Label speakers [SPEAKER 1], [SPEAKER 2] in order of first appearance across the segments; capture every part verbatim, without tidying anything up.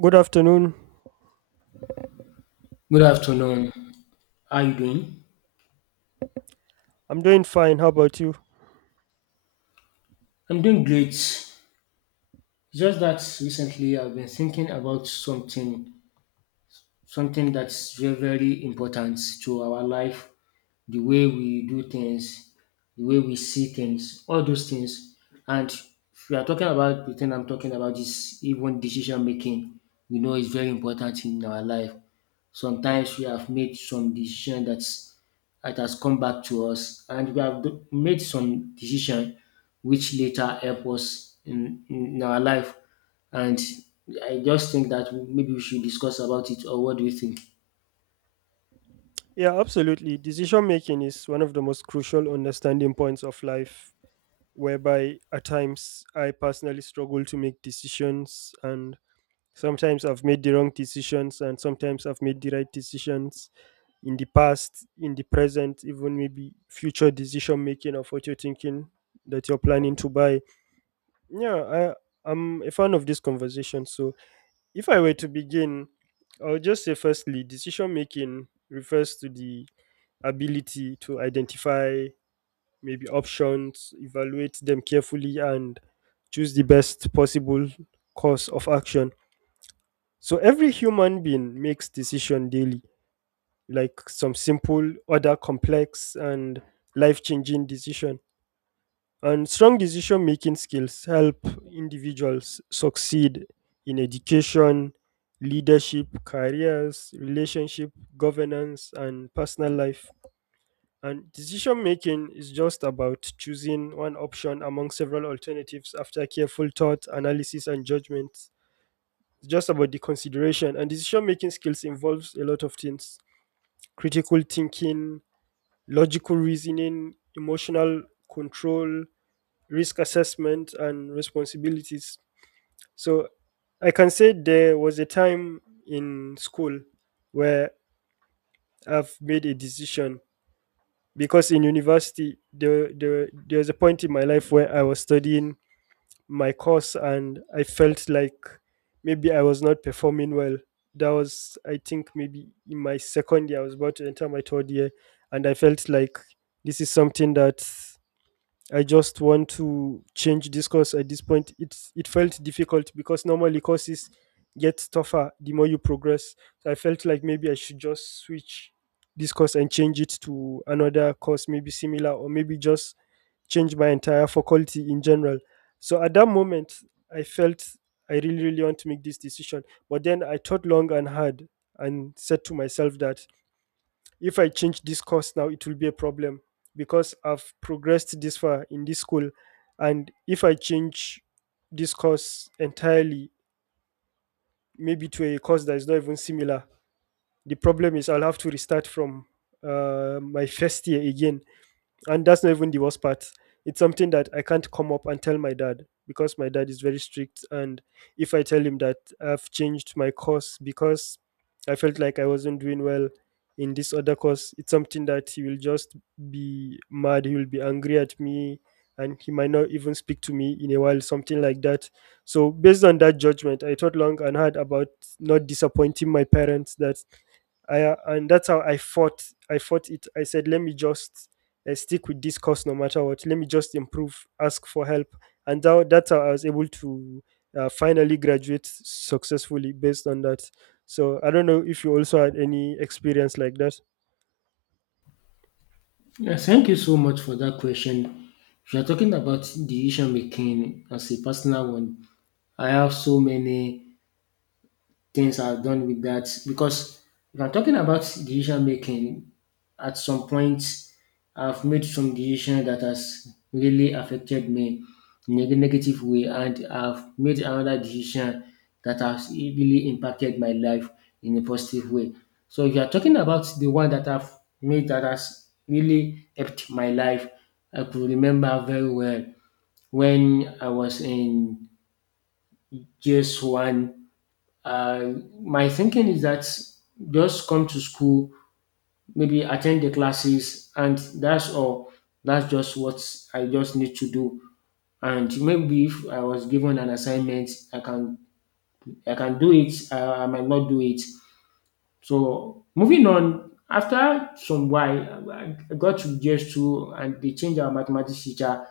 [SPEAKER 1] Good afternoon.
[SPEAKER 2] Good afternoon. How you doing?
[SPEAKER 1] I'm doing fine. How about you?
[SPEAKER 2] I'm doing great. Just that recently I've been thinking about something, something that's very, very important to our life, the way we do things, the way we see things, all those things. And if we are talking about the thing I'm talking about is even decision making. We know it's very important in our life. Sometimes we have made some decision that's that has come back to us, and we have do- made some decision which later help us in, in our life. And I just think that maybe we should discuss about it, or what do you think?
[SPEAKER 1] Yeah, absolutely. Decision making is one of the most crucial understanding points of life, whereby at times I personally struggle to make decisions, and sometimes I've made the wrong decisions, and sometimes I've made the right decisions in the past, in the present, even maybe future decision making of what you're thinking that you're planning to buy. Yeah, I, I'm a fan of this conversation, so if I were to begin, I would just say firstly, decision making refers to the ability to identify maybe options, evaluate them carefully, and choose the best possible course of action. So every human being makes decision daily, like some simple, other complex and life-changing decision. And strong decision making skills help individuals succeed in education, leadership, careers, relationship, governance, and personal life. And decision making is just about choosing one option among several alternatives after careful thought, analysis, and judgment. It's just about the consideration. And decision making skills involves a lot of things: critical thinking, logical reasoning, emotional control, risk assessment and responsibilities. So I can say there was a time in school where I've made a decision, because in university there, there there was a point in my life where I was studying my course and I felt like maybe I was not performing well. That was, I think, maybe in my second year. I was about to enter my third year and I felt like this is something that I just want to change this course at this point. It it felt difficult because normally courses get tougher the more you progress. So I felt like maybe I should just switch this course and change it to another course, maybe similar, or maybe just change my entire faculty in general. So at that moment, I felt I really, really want to make this decision. But then I thought long and hard and said to myself that if I change this course now, it will be a problem because I've progressed this far in this school. And if I change this course entirely, maybe to a course that is not even similar, the problem is I'll have to restart from uh, my first year again, and that's not even the worst part. It's something that I can't come up and tell my dad because my dad is very strict. And if I tell him that I've changed my course because I felt like I wasn't doing well in this other course, it's something that he will just be mad. He will be angry at me and he might not even speak to me in a while, something like that. So, based on that judgment, I thought long and hard about not disappointing my parents, that I uh, and that's how I fought. I fought it. I said, let me just I stick with this course no matter what. Let me just improve, ask for help. And that, that's how I was able to uh, finally graduate successfully based on that. So I don't know if you also had any experience like that.
[SPEAKER 2] Yeah, thank you so much for that question. If you're talking about decision making as a personal one, I have so many things are done with that because if I'm talking about decision making, at some point I've made some decision that has really affected me in a negative way, and I've made another decision that has really impacted my life in a positive way. So if you are talking about the one that I've made that has really helped my life, I could remember very well when I was in G S one, uh, my thinking is that just come to school, maybe attend the classes, and that's all. That's just what I just need to do. And maybe if I was given an assignment, I can I can do it. I, I might not do it. So moving on. After some while, I I got to G S two and they changed our mathematics teacher.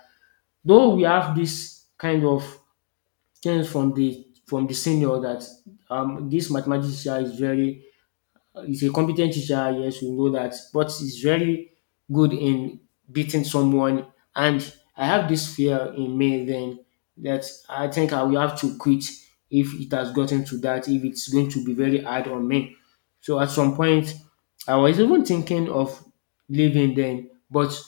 [SPEAKER 2] Though we have this kind of things from the from the senior that um, this mathematics teacher is very. He's a competent teacher, yes, we know that, but he's very good in beating someone. And I have this fear in me then that I think I will have to quit if it has gotten to that, if it's going to be very hard on me. So at some point, I was even thinking of leaving then, but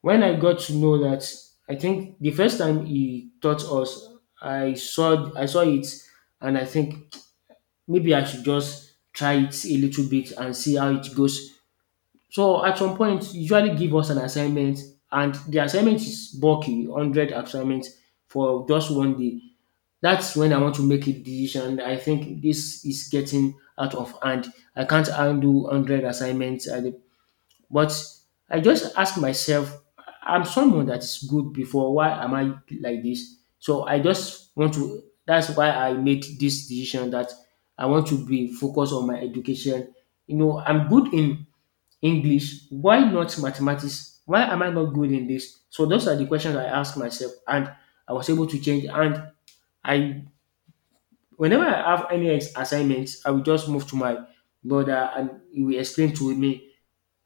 [SPEAKER 2] when I got to know that, I think the first time he taught us, I saw I saw it, and I think maybe I should just try it a little bit and see how it goes. So at some point, usually give us an assignment, and the assignment is bulky, hundred assignments for just one day. That's when I want to make a decision. I think this is getting out of hand. I can't handle hundred assignments at a, but I just ask myself, I'm someone that is good before. Why am I like this? So I just want to. That's why I made this decision that I want to be focused on my education. You know, I'm good in English. Why not mathematics? Why am I not good in this? So those are the questions I ask myself, and I was able to change. And I, whenever I have any assignments, I will just move to my brother, and he will explain to me.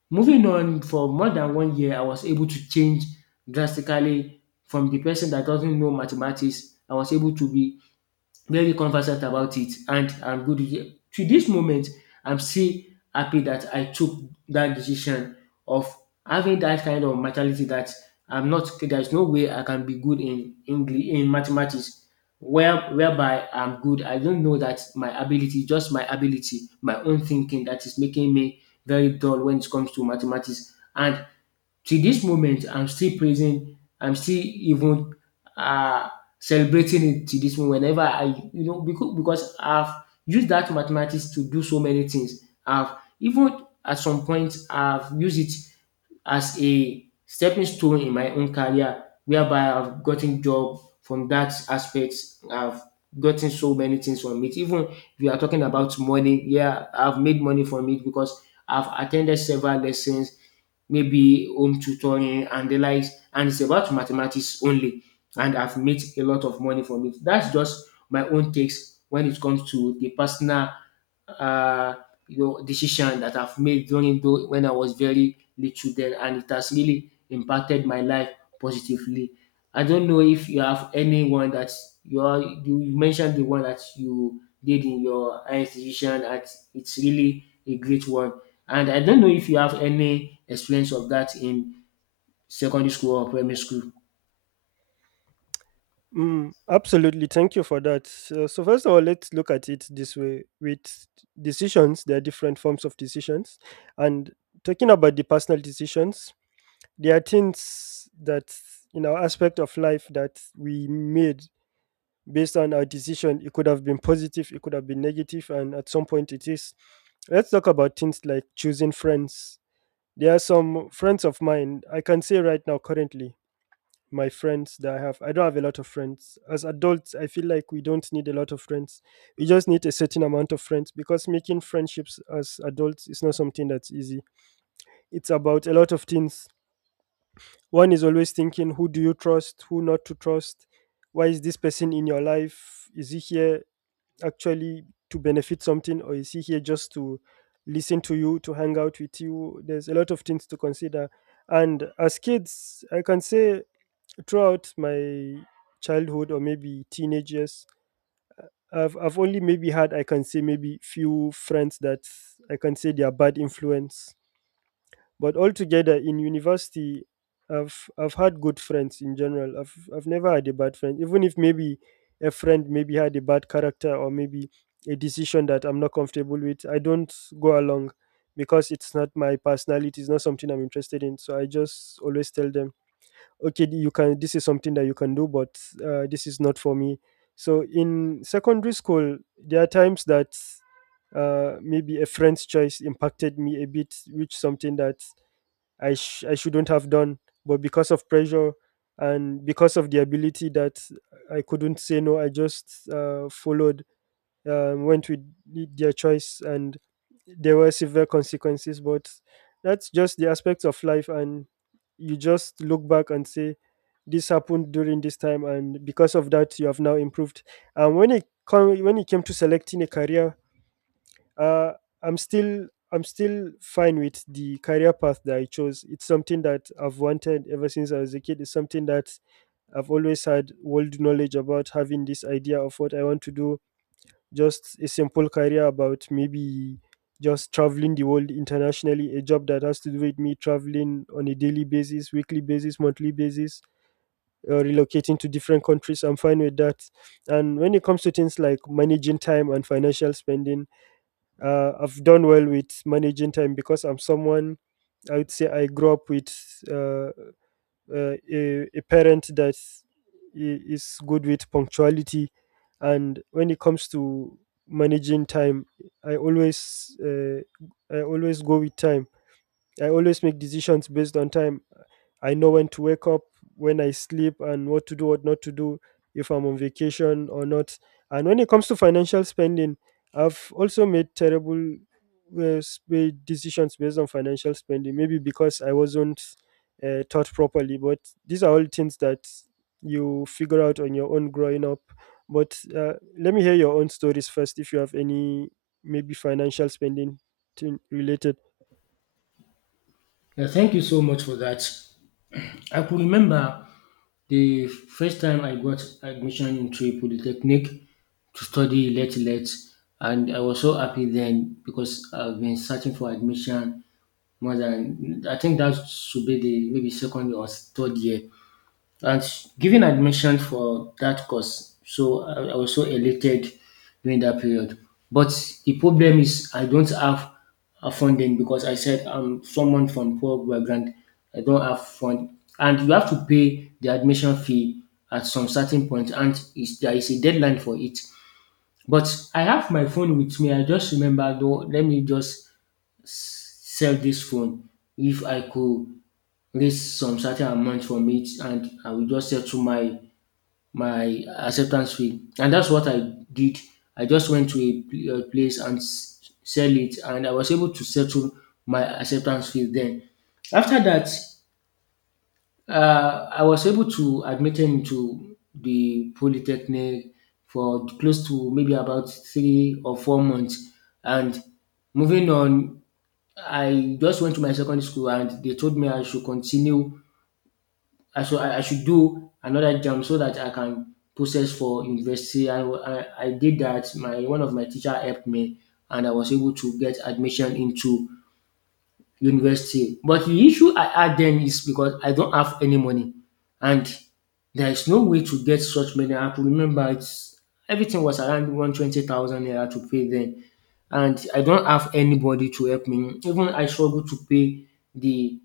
[SPEAKER 2] Moving on for more than one year, I was able to change drastically from the person that doesn't know mathematics. I was able to be very conversant about it and I'm good with it. To this moment, I'm still happy that I took that decision of having that kind of mentality that I'm not there's no way I can be good in English in mathematics where whereby I'm good. I don't know that my ability, just my ability, my own thinking that is making me very dull when it comes to mathematics. And till this moment, I'm still praising, I'm still even uh, celebrating it till this moment. Whenever I, you know, because, because I've used that mathematics to do so many things. I've even at some point, I've used it as a stepping stone in my own career, whereby I've gotten job from that aspect. I've gotten so many things from it. Even if you are talking about money, yeah, I've made money from it because I've attended several lessons maybe home tutoring and the likes, and it's about mathematics only. And I've made a lot of money from it. That's just my own takes when it comes to the personal, uh, you know, decision that I've made during though when I was very little then, and it has really impacted my life positively. I don't know if you have anyone that you are, you you mentioned the one that you did in your higher institution, and it's really a great one. And I don't know if you have any experience of that in secondary school or primary school.
[SPEAKER 1] Mm, absolutely. Thank you for that. So, so first of all, let's look at it this way. With decisions, there are different forms of decisions. And talking about the personal decisions, there are things that in our aspect of life that we made based on our decision. It could have been positive, it could have been negative, and at some point it is. Let's talk about things like choosing friends. There are some friends of mine, I can say right now, currently, my friends that I have, I don't have a lot of friends. As adults, I feel like we don't need a lot of friends. We just need a certain amount of friends because making friendships as adults is not something that's easy. It's about a lot of things. One is always thinking, who do you trust, who not to trust? Why is this person in your life? Is he here actually to benefit something, or is he here just to listen to you, to hang out with you? There's a lot of things to consider. And as kids, I can say throughout my childhood or maybe teenage years, I've, I've only maybe had, I can say, maybe few friends that I can say they are bad influence, but altogether in university, I've I've had good friends in general. I've I've never had a bad friend, even if maybe a friend maybe had a bad character or maybe a decision that I'm not comfortable with. I don't go along because it's not my personality. It's not something I'm interested in. So I just always tell them, okay, you can. This is something that you can do, but uh, this is not for me. So in secondary school, there are times that uh, maybe a friend's choice impacted me a bit, which something that I sh- I shouldn't have done, but because of pressure and because of the ability that I couldn't say no, I just uh, followed, uh, went with the- their choice, and there were severe consequences. But that's just the aspects of life, and you just look back and say this happened during this time, and because of that, you have now improved. And when it come, when it came to selecting a career, uh, I'm still I'm still fine with the career path that I chose. It's something that I've wanted ever since I was a kid. It's something that I've always had world knowledge about, having this idea of what I want to do. Just a simple career about maybe just traveling the world internationally, a job that has to do with me traveling on a daily basis, weekly basis, monthly basis, uh, relocating to different countries. I'm fine with that. And when it comes to things like managing time and financial spending, uh, I've done well with managing time because I'm someone, I would say, I grew up with uh, uh, a, a parent that i- is good with punctuality, and when it comes to managing time, I always uh, I always go with time. I always make decisions based on time. I know when to wake up, when I sleep, and what to do, what not to do, if I'm on vacation or not. And when it comes to financial spending, I've also made terrible uh, sp- decisions based on financial spending, maybe because I wasn't uh, taught properly. But these are all things that you figure out on your own growing up. But uh, let me hear your own stories first, if you have any maybe financial spending thing related.
[SPEAKER 2] Yeah, thank you so much for that. I could remember the first time I got admission into a polytechnic to study late late and I was so happy then because I've been searching for admission more than I think that should be the maybe second or third year. And giving admission for that course, so I, I was so elated during that period. But the problem is I don't have a funding because I said I'm someone from poor background. I don't have fund, and you have to pay the admission fee at some certain point, and is there is a deadline for it. But I have my phone with me. I just remember, though, let me just sell this phone if I could raise some certain amount from it, and I will just settle my my acceptance fee. And that's what I did. I just went to a pl- a place and s- sell it, and I was able to settle my acceptance fee then. After that, uh, I was able to admit into the polytechnic for close to maybe about three or four months. And moving on, I just went to my secondary school and they told me I should continue I should I I should do another jam so that I can process for university. I, I, I did that. My one of my teacher helped me, and I was able to get admission into university. But the issue I had then is because I don't have any money, and there is no way to get such money. I could remember it's everything was around one twenty thousand naira to pay then, and I don't have anybody to help me. Even I struggle to pay the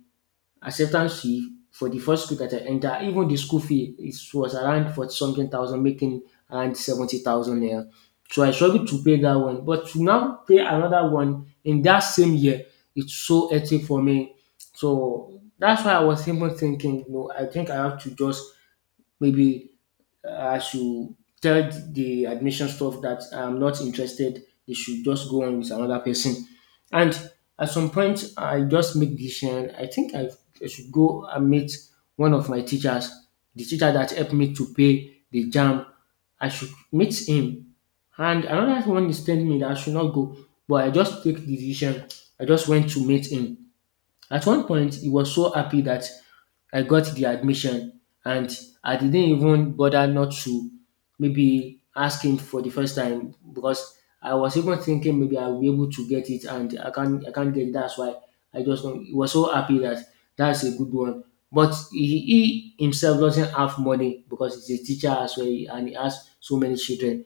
[SPEAKER 2] acceptance fee for the first school that I enter. Even the school fee it was around forty something thousand, making around seventy thousand naira. So I struggled to pay that one, but to now pay another one in that same year, it's so hectic for me. So that's why I was even thinking, you know, I think I have to just maybe I should tell the admission stuff that I'm not interested. They should just go on with another person. And at some point, I just make decision. I think I, I should go and meet one of my teachers, the teacher that helped me to pay the jam. I should meet him. And another one is telling me that I should not go, but I just take the decision. I just went to meet him. At one point, he was so happy that I got the admission and I didn't even bother not to maybe ask him for the first time because I was even thinking maybe I'll be able to get it and I can't I can't get it. That's why I just don't- he was so happy that that's a good one. But he, he himself doesn't have money because he's a teacher as well and he has so many children.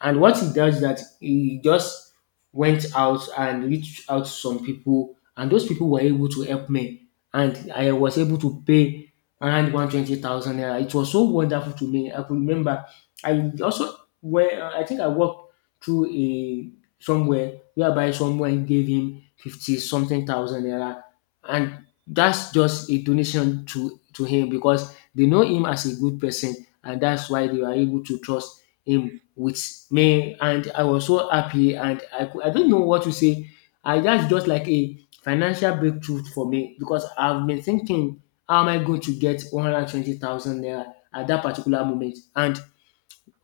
[SPEAKER 2] And what he does that he just went out and reached out to some people, and those people were able to help me, and I was able to pay around one twenty thousand naira. It was so wonderful to me. I could remember. I also where I think I walked through a somewhere whereby someone gave him fifty something thousand naira, and that's just a donation to to him because they know him as a good person, and that's why they were able to trust him with me and I was so happy and I cou- I don't know what to say. I that's just like a financial breakthrough for me because I've been thinking how am I going to get one hundred twenty thousand naira at that particular moment. And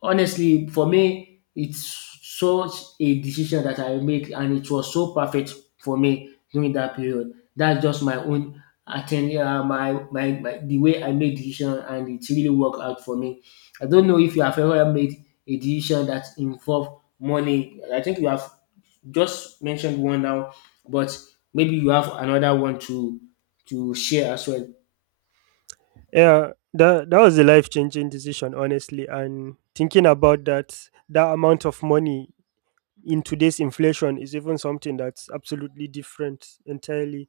[SPEAKER 2] honestly, for me, it's such a decision that I made, and it was so perfect for me during that period. That's just my own attend uh, my, my my the way I made decision, and it really worked out for me. I don't know if you have ever made a decision that involved money. I think you have just mentioned one now, but maybe you have another one to to share as well.
[SPEAKER 1] Yeah, that that was a life changing decision, honestly. And thinking about that, that amount of money in today's inflation is even something that's absolutely different entirely,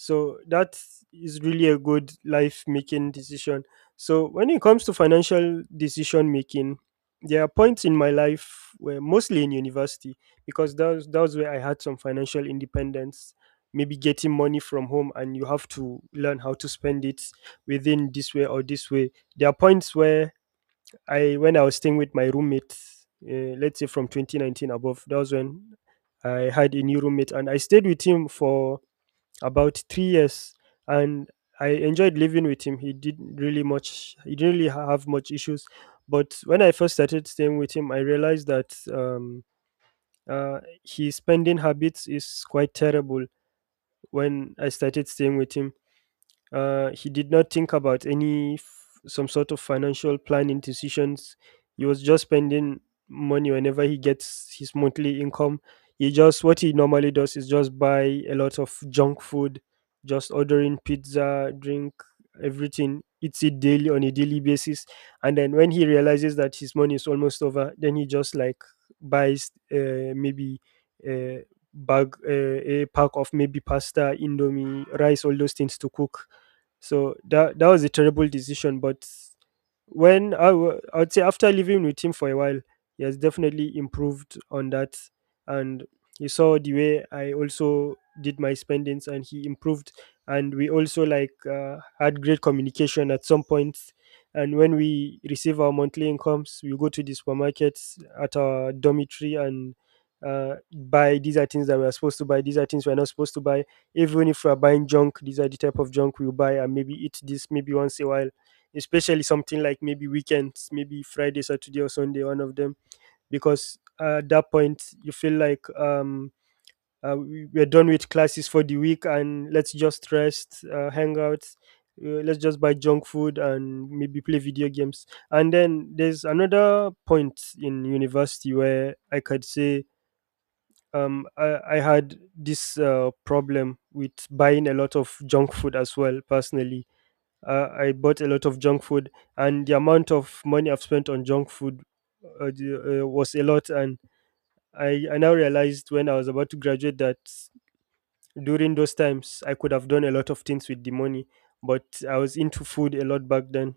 [SPEAKER 1] so that is really a good life making decision. So when it comes to financial decision making, there are points in my life where mostly in university, because that was, that was where I had some financial independence, maybe getting money from home and you have to learn how to spend it within this way or this way. There are points where I when I was staying with my roommate, uh, let's say from twenty nineteen above, that was when I had a new roommate, and I stayed with him for about three years, and I enjoyed living with him. He didn't really much, he didn't really ha- have much issues, but when I first started staying with him, I realized that um, uh, his spending habits is quite terrible. When I started staying with him, uh, he did not think about any f- some sort of financial planning decisions. He was just spending money whenever he gets his monthly income. He just What he normally does is just buy a lot of junk food, just ordering pizza, drink, everything. Eats it daily on a daily basis, and then when he realizes that his money is almost over, then he just like buys uh, maybe a bag, uh, a pack of maybe pasta, indomie, rice, all those things to cook. So that that was a terrible decision. But when I w- I would say after living with him for a while, he has definitely improved on that, and he saw the way I also did my spendings, and he improved, and we also like uh, had great communication at some points. And when we receive our monthly incomes, we go to the supermarkets at our dormitory and uh, buy these are things that we are supposed to buy. These are things we are not supposed to buy. Even if we're buying junk, these are the type of junk we'll buy and maybe eat this maybe once a while, especially something like maybe weekends, maybe Friday, Saturday, or Sunday, one of them, because uh, at that point you feel like um uh, we- we're done with classes for the week and let's just rest, uh, hang out, uh, let's just buy junk food and maybe play video games. And then there's another point in university where I could say, um I, I had this uh, problem with buying a lot of junk food as well personally. uh, I bought a lot of junk food, and the amount of money I've spent on junk food uh, the- uh, was a lot. And I, I now realized when I was about to graduate that during those times I could have done a lot of things with the money. But I was into food a lot back then,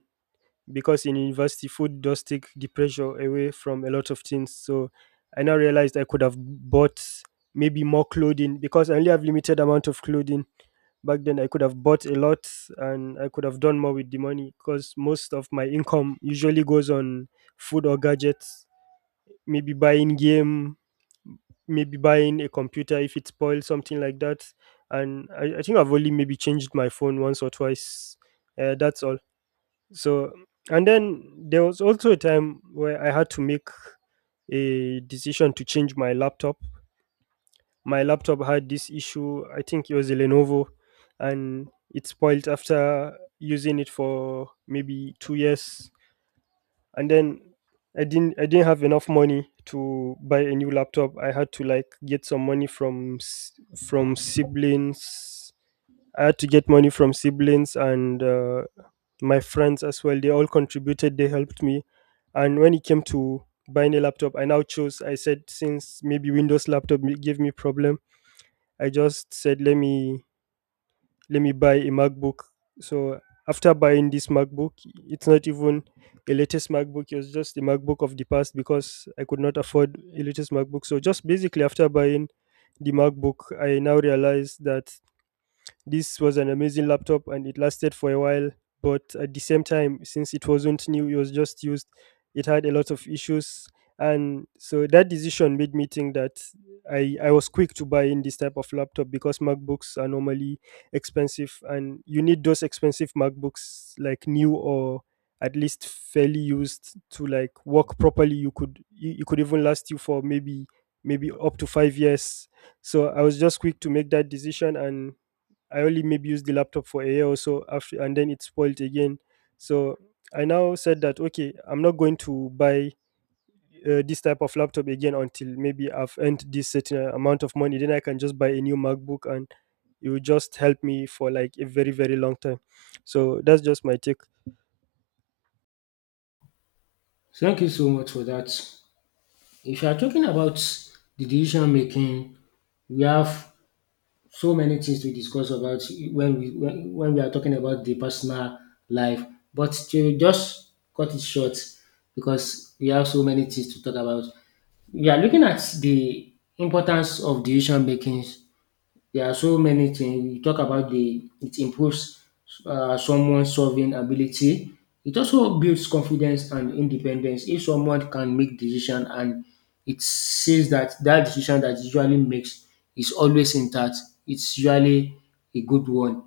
[SPEAKER 1] because in university food does take the pressure away from a lot of things. So I now realized I could have bought maybe more clothing, because I only have limited amount of clothing. Back then I could have bought a lot, and I could have done more with the money, because most of my income usually goes on food or gadgets, maybe buying game, maybe buying a computer if it spoils, something like that. And i, I think I've only maybe changed my phone once or twice. Uh, that's all. So, and then there was also a time where I had to make a decision to change my laptop. My laptop had this issue, I think it was a Lenovo, and it spoiled after using it for maybe two years. And then I didn't I didn't have enough money to buy a new laptop. I had to like get some money from s- from siblings. I had to get money from siblings and uh, my friends as well, they all contributed, they helped me. And when it came to buying a laptop, I now chose, I said, since maybe Windows laptop may- gave me problem, I just said, let me let me buy a MacBook. So after buying this MacBook, it's not even a latest MacBook, it was just a MacBook of the past, because I could not afford a latest MacBook. So just basically after buying the MacBook, I now realized that this was an amazing laptop and it lasted for a while, but at the same time, since it wasn't new, it was just used, it had a lot of issues. And so that decision made me think that I, I was quick to buy in this type of laptop, because MacBooks are normally expensive and you need those expensive MacBooks like new or at least fairly used to like work properly. You could you, you could even last you for maybe maybe up to five years. So I was just quick to make that decision, and I only maybe used the laptop for a year or so after, and then it spoiled again. So I now said that, okay, I'm not going to buy uh, this type of laptop again until maybe I've earned this certain amount of money. Then I can just buy a new MacBook, and it will just help me for like a very very long time. So that's just my take.
[SPEAKER 2] Thank you so much for that. If you are talking about the decision making, we have so many things to discuss about when we when, when we are talking about the personal life, but to just cut it short, because we have so many things to talk about, we are looking at the importance of decision making. There are so many things. We talk about the it improves uh, someone's solving ability. It also builds confidence and independence. If someone can make decision and it says that that decision that usually makes is always intact, it's usually a good one.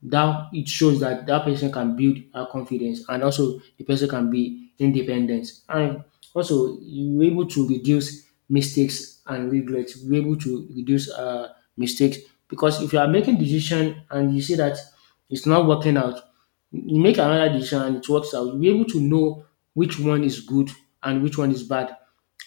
[SPEAKER 2] That it shows that that person can build her confidence and also the person can be independent, and also you're able to reduce mistakes and regrets. You are able to reduce uh, mistakes, because if you are making decision and you see that it's not working out, you make another decision and it works out. You'll be able to know which one is good and which one is bad.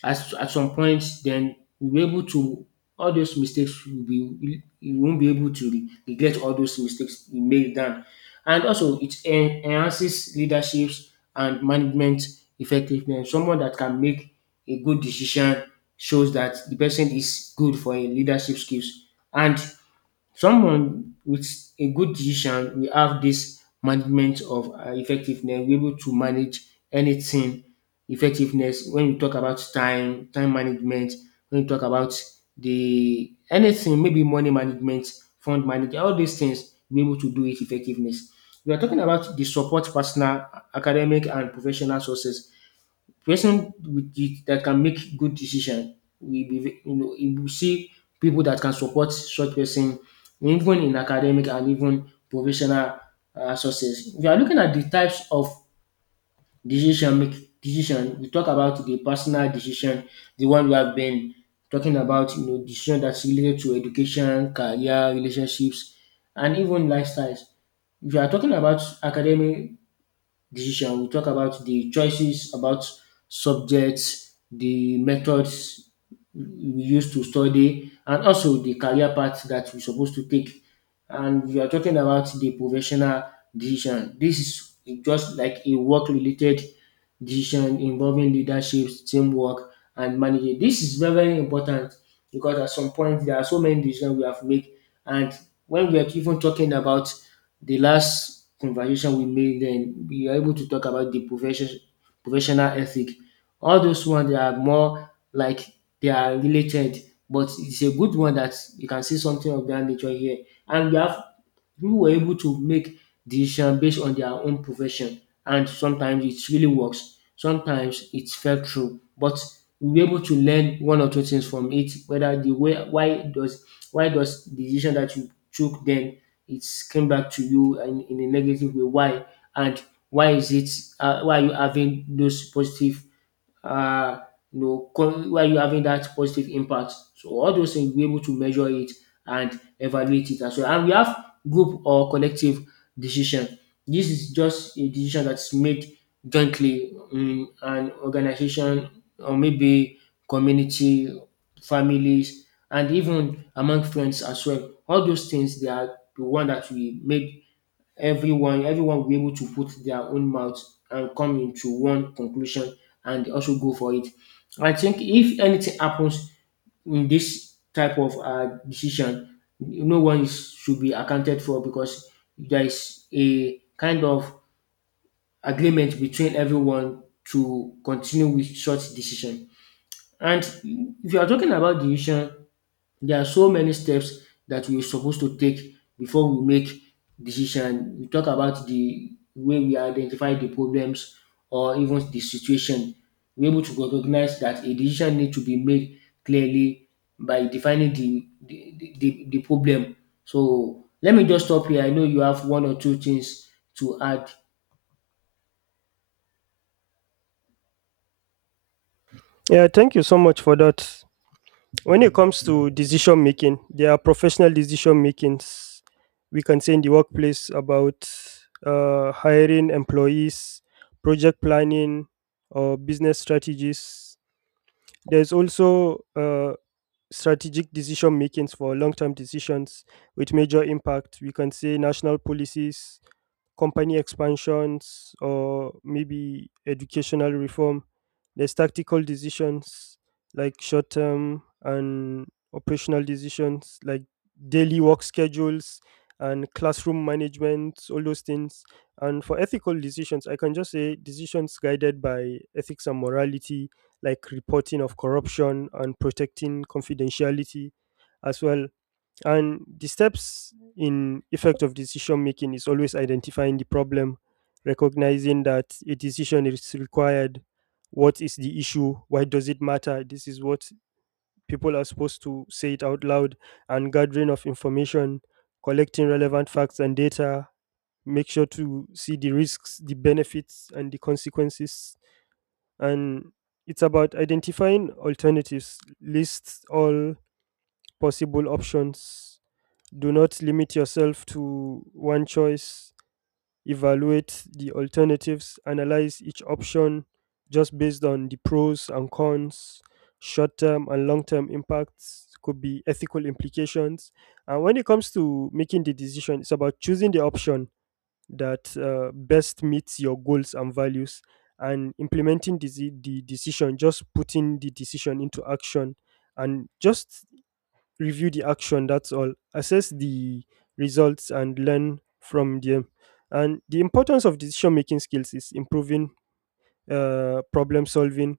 [SPEAKER 2] As at some point, then you'll be able to, all those mistakes will be, you won't be able to re- regret all those mistakes you made then. And also it en- enhances leaderships and management effectiveness. Someone that can make a good decision shows that the person is good for a leadership skills, and someone with a good decision will have this management of uh, effectiveness, will be able to manage anything effectiveness when you talk about time, time management, when you talk about the anything, maybe money management, fund management, all these things, be able to do it effectiveness. We are talking about the support personal, academic, and professional sources. Person with the, that can make good decision, we be ve- you know, you will see people that can support such person even in academic and even professional uh, success. If you are looking at the types of decision make decision we talk about the personal decision, the one we have been talking about, you know, decision that's related to education, career, relationships, and even lifestyles. If you are talking about academic decision, we'll talk about the choices about subjects, the methods we use to study, and also the career path that we're supposed to take. And we are talking about the professional decision. This is just like a work related decision involving leadership, teamwork, and managing. This is very, very important because at some point there are so many decisions we have to make. And when we are even talking about the last conversation we made then, we are able to talk about the profession professional ethic. All those ones, they are more like they are related, but it's a good one that you can see something of that nature here. And we have people were able to make decision based on their own profession, and sometimes it really works. Sometimes it fell through, but we were able to learn one or two things from it. Whether the way, why does why does the decision that you took then, it came back to you and in a negative way? Why, and why is it? Uh, why are you having those positive uh, you know, com- where you're having that positive impact? So all those things, we're able to measure it and evaluate it as well. And we have group or collective decision. This is just a decision that's made jointly in an organization, or maybe community, families, and even among friends as well. All those things, they are the one that we made, everyone everyone will be able to put their own mouth and come into one conclusion and also go for it. I think if anything happens in this type of uh, decision, no one is, should be accounted for, because there is a kind of agreement between everyone to continue with such decision. And if you are talking about decision, there are so many steps that we're supposed to take before we make decision. We talk about the way we identify the problems or even the situation. We're able to recognize that a decision needs to be made clearly by defining the the, the, the the problem. So let me just stop here. I know you have one or two things to add.
[SPEAKER 1] Yeah, thank you so much for that. When it comes to decision making, there are professional decision makings, we can say in the workplace, about uh, hiring employees, project planning, or business strategies. There's also uh, strategic decision makings for long-term decisions with major impact. We can say national policies, company expansions, or maybe educational reform. There's tactical decisions like short term, and operational decisions like daily work schedules and classroom management, all those things. And for ethical decisions, I can just say decisions guided by ethics and morality, like reporting of corruption and protecting confidentiality as well. And the steps in effect of decision making is always identifying the problem, recognizing that a decision is required. What is the issue? Why does it matter? This is what people are supposed to say it out loud. And gathering of information, collecting relevant facts and data, make sure to see the risks, the benefits, and the consequences. And it's about identifying alternatives, lists all possible options, do not limit yourself to one choice. Evaluate the alternatives. Analyze each option just based on the pros and cons, short term and long term impacts, could be ethical implications. And when it comes to making the decision, it's about choosing the option that uh, best meets your goals and values, and implementing the, the decision, just putting the decision into action. And just review the action, that's all. Assess the results and learn from them. And the importance of decision making skills is improving uh, problem solving,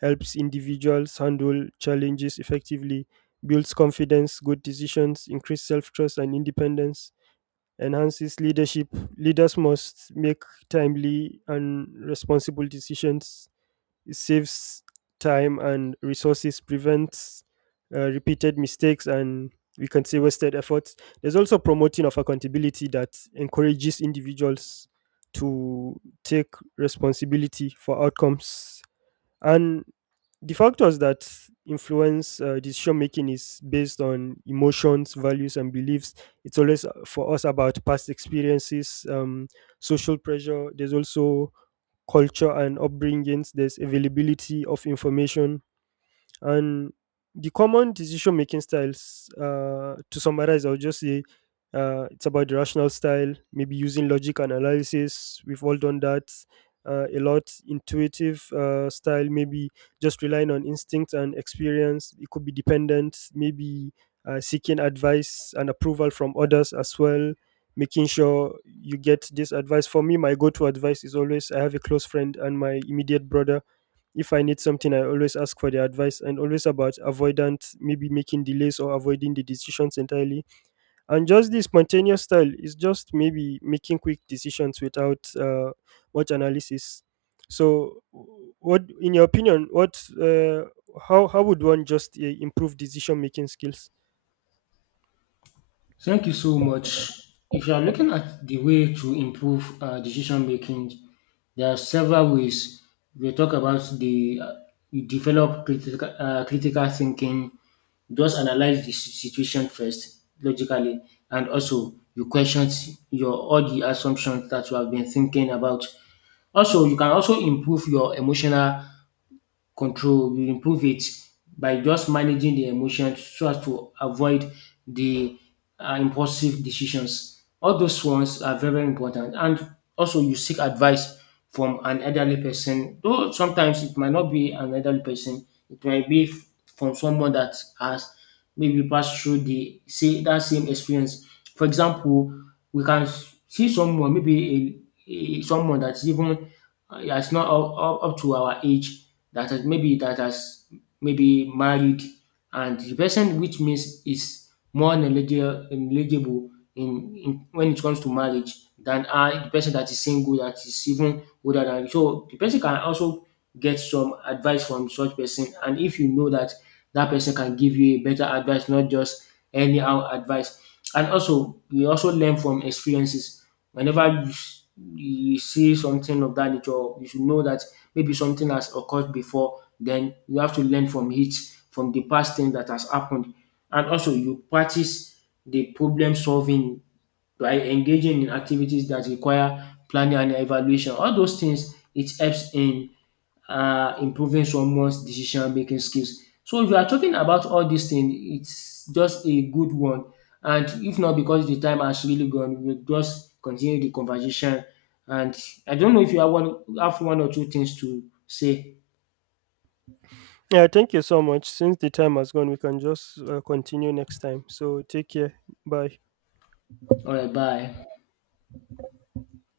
[SPEAKER 1] helps individuals handle challenges effectively, builds confidence, good decisions, increase self trust and independence, enhances leadership. Leaders must make timely and responsible decisions. It saves time and resources, prevents uh, repeated mistakes, and we can say wasted efforts. There's also promoting of accountability that encourages individuals to take responsibility for outcomes. And the factors that influence uh, decision making is based on emotions, values, and beliefs. It's always uh, for us about past experiences, um, social pressure. There's also culture and upbringings, there's availability of information, and the common decision making styles, uh, to summarize, I would just say uh, it's about the rational style, maybe using logic and analysis. We've all done that uh, a lot. Intuitive uh, style, maybe just relying on instinct and experience. It could be dependent, maybe uh, seeking advice and approval from others as well. Making sure you get this advice. For me, my go to advice is always, I have a close friend and my immediate brother, if I need something, I always ask for their advice. And always about avoidant, maybe making delays or avoiding the decisions entirely. And just this spontaneous style is just maybe making quick decisions without uh, much analysis. So, w- what, in your opinion, what, uh, how, how would one just uh, improve decision making skills?
[SPEAKER 2] Thank you so much. If you are looking at the way to improve uh, decision making, there are several ways. We talk about the uh, you develop critical, uh, critical thinking, just analyze the si- situation first logically, and also you question your all the assumptions that you have been thinking about. Also, you can also improve your emotional control. You improve it by just managing the emotions so as to avoid the uh, impulsive decisions. All those ones are very, very important. And also, you seek advice from an elderly person, though sometimes it might not be an elderly person, it might be f- from someone that has maybe passed through the say that same experience. For example, we can s- see someone, maybe a, a someone that's even uh, that's not up, up up to our age, that has maybe that has maybe married, and the person, which means is more knowledgeable knowledgeable in, in when it comes to marriage than I, the person that is single that is even older than you. So the person can also get some advice from such person, and if you know that that person can give you a better advice, not just anyhow advice. And also you also learn from experiences whenever you, s- you see something of that nature, you should know that maybe something has occurred before, then you have to learn from it, from the past thing that has happened. And also you practice the problem solving by engaging in activities that require planning and evaluation. All those things it helps in uh, improving someone's decision making skills. So if you are talking about all these things, it's just a good one. And if not because the time has really gone, we'll just continue the conversation, and I don't know if you have one have one or two things to say.
[SPEAKER 1] Yeah, thank you so much. Since the time has gone, we can just uh, continue next time. So take care. Bye.
[SPEAKER 2] All right, bye.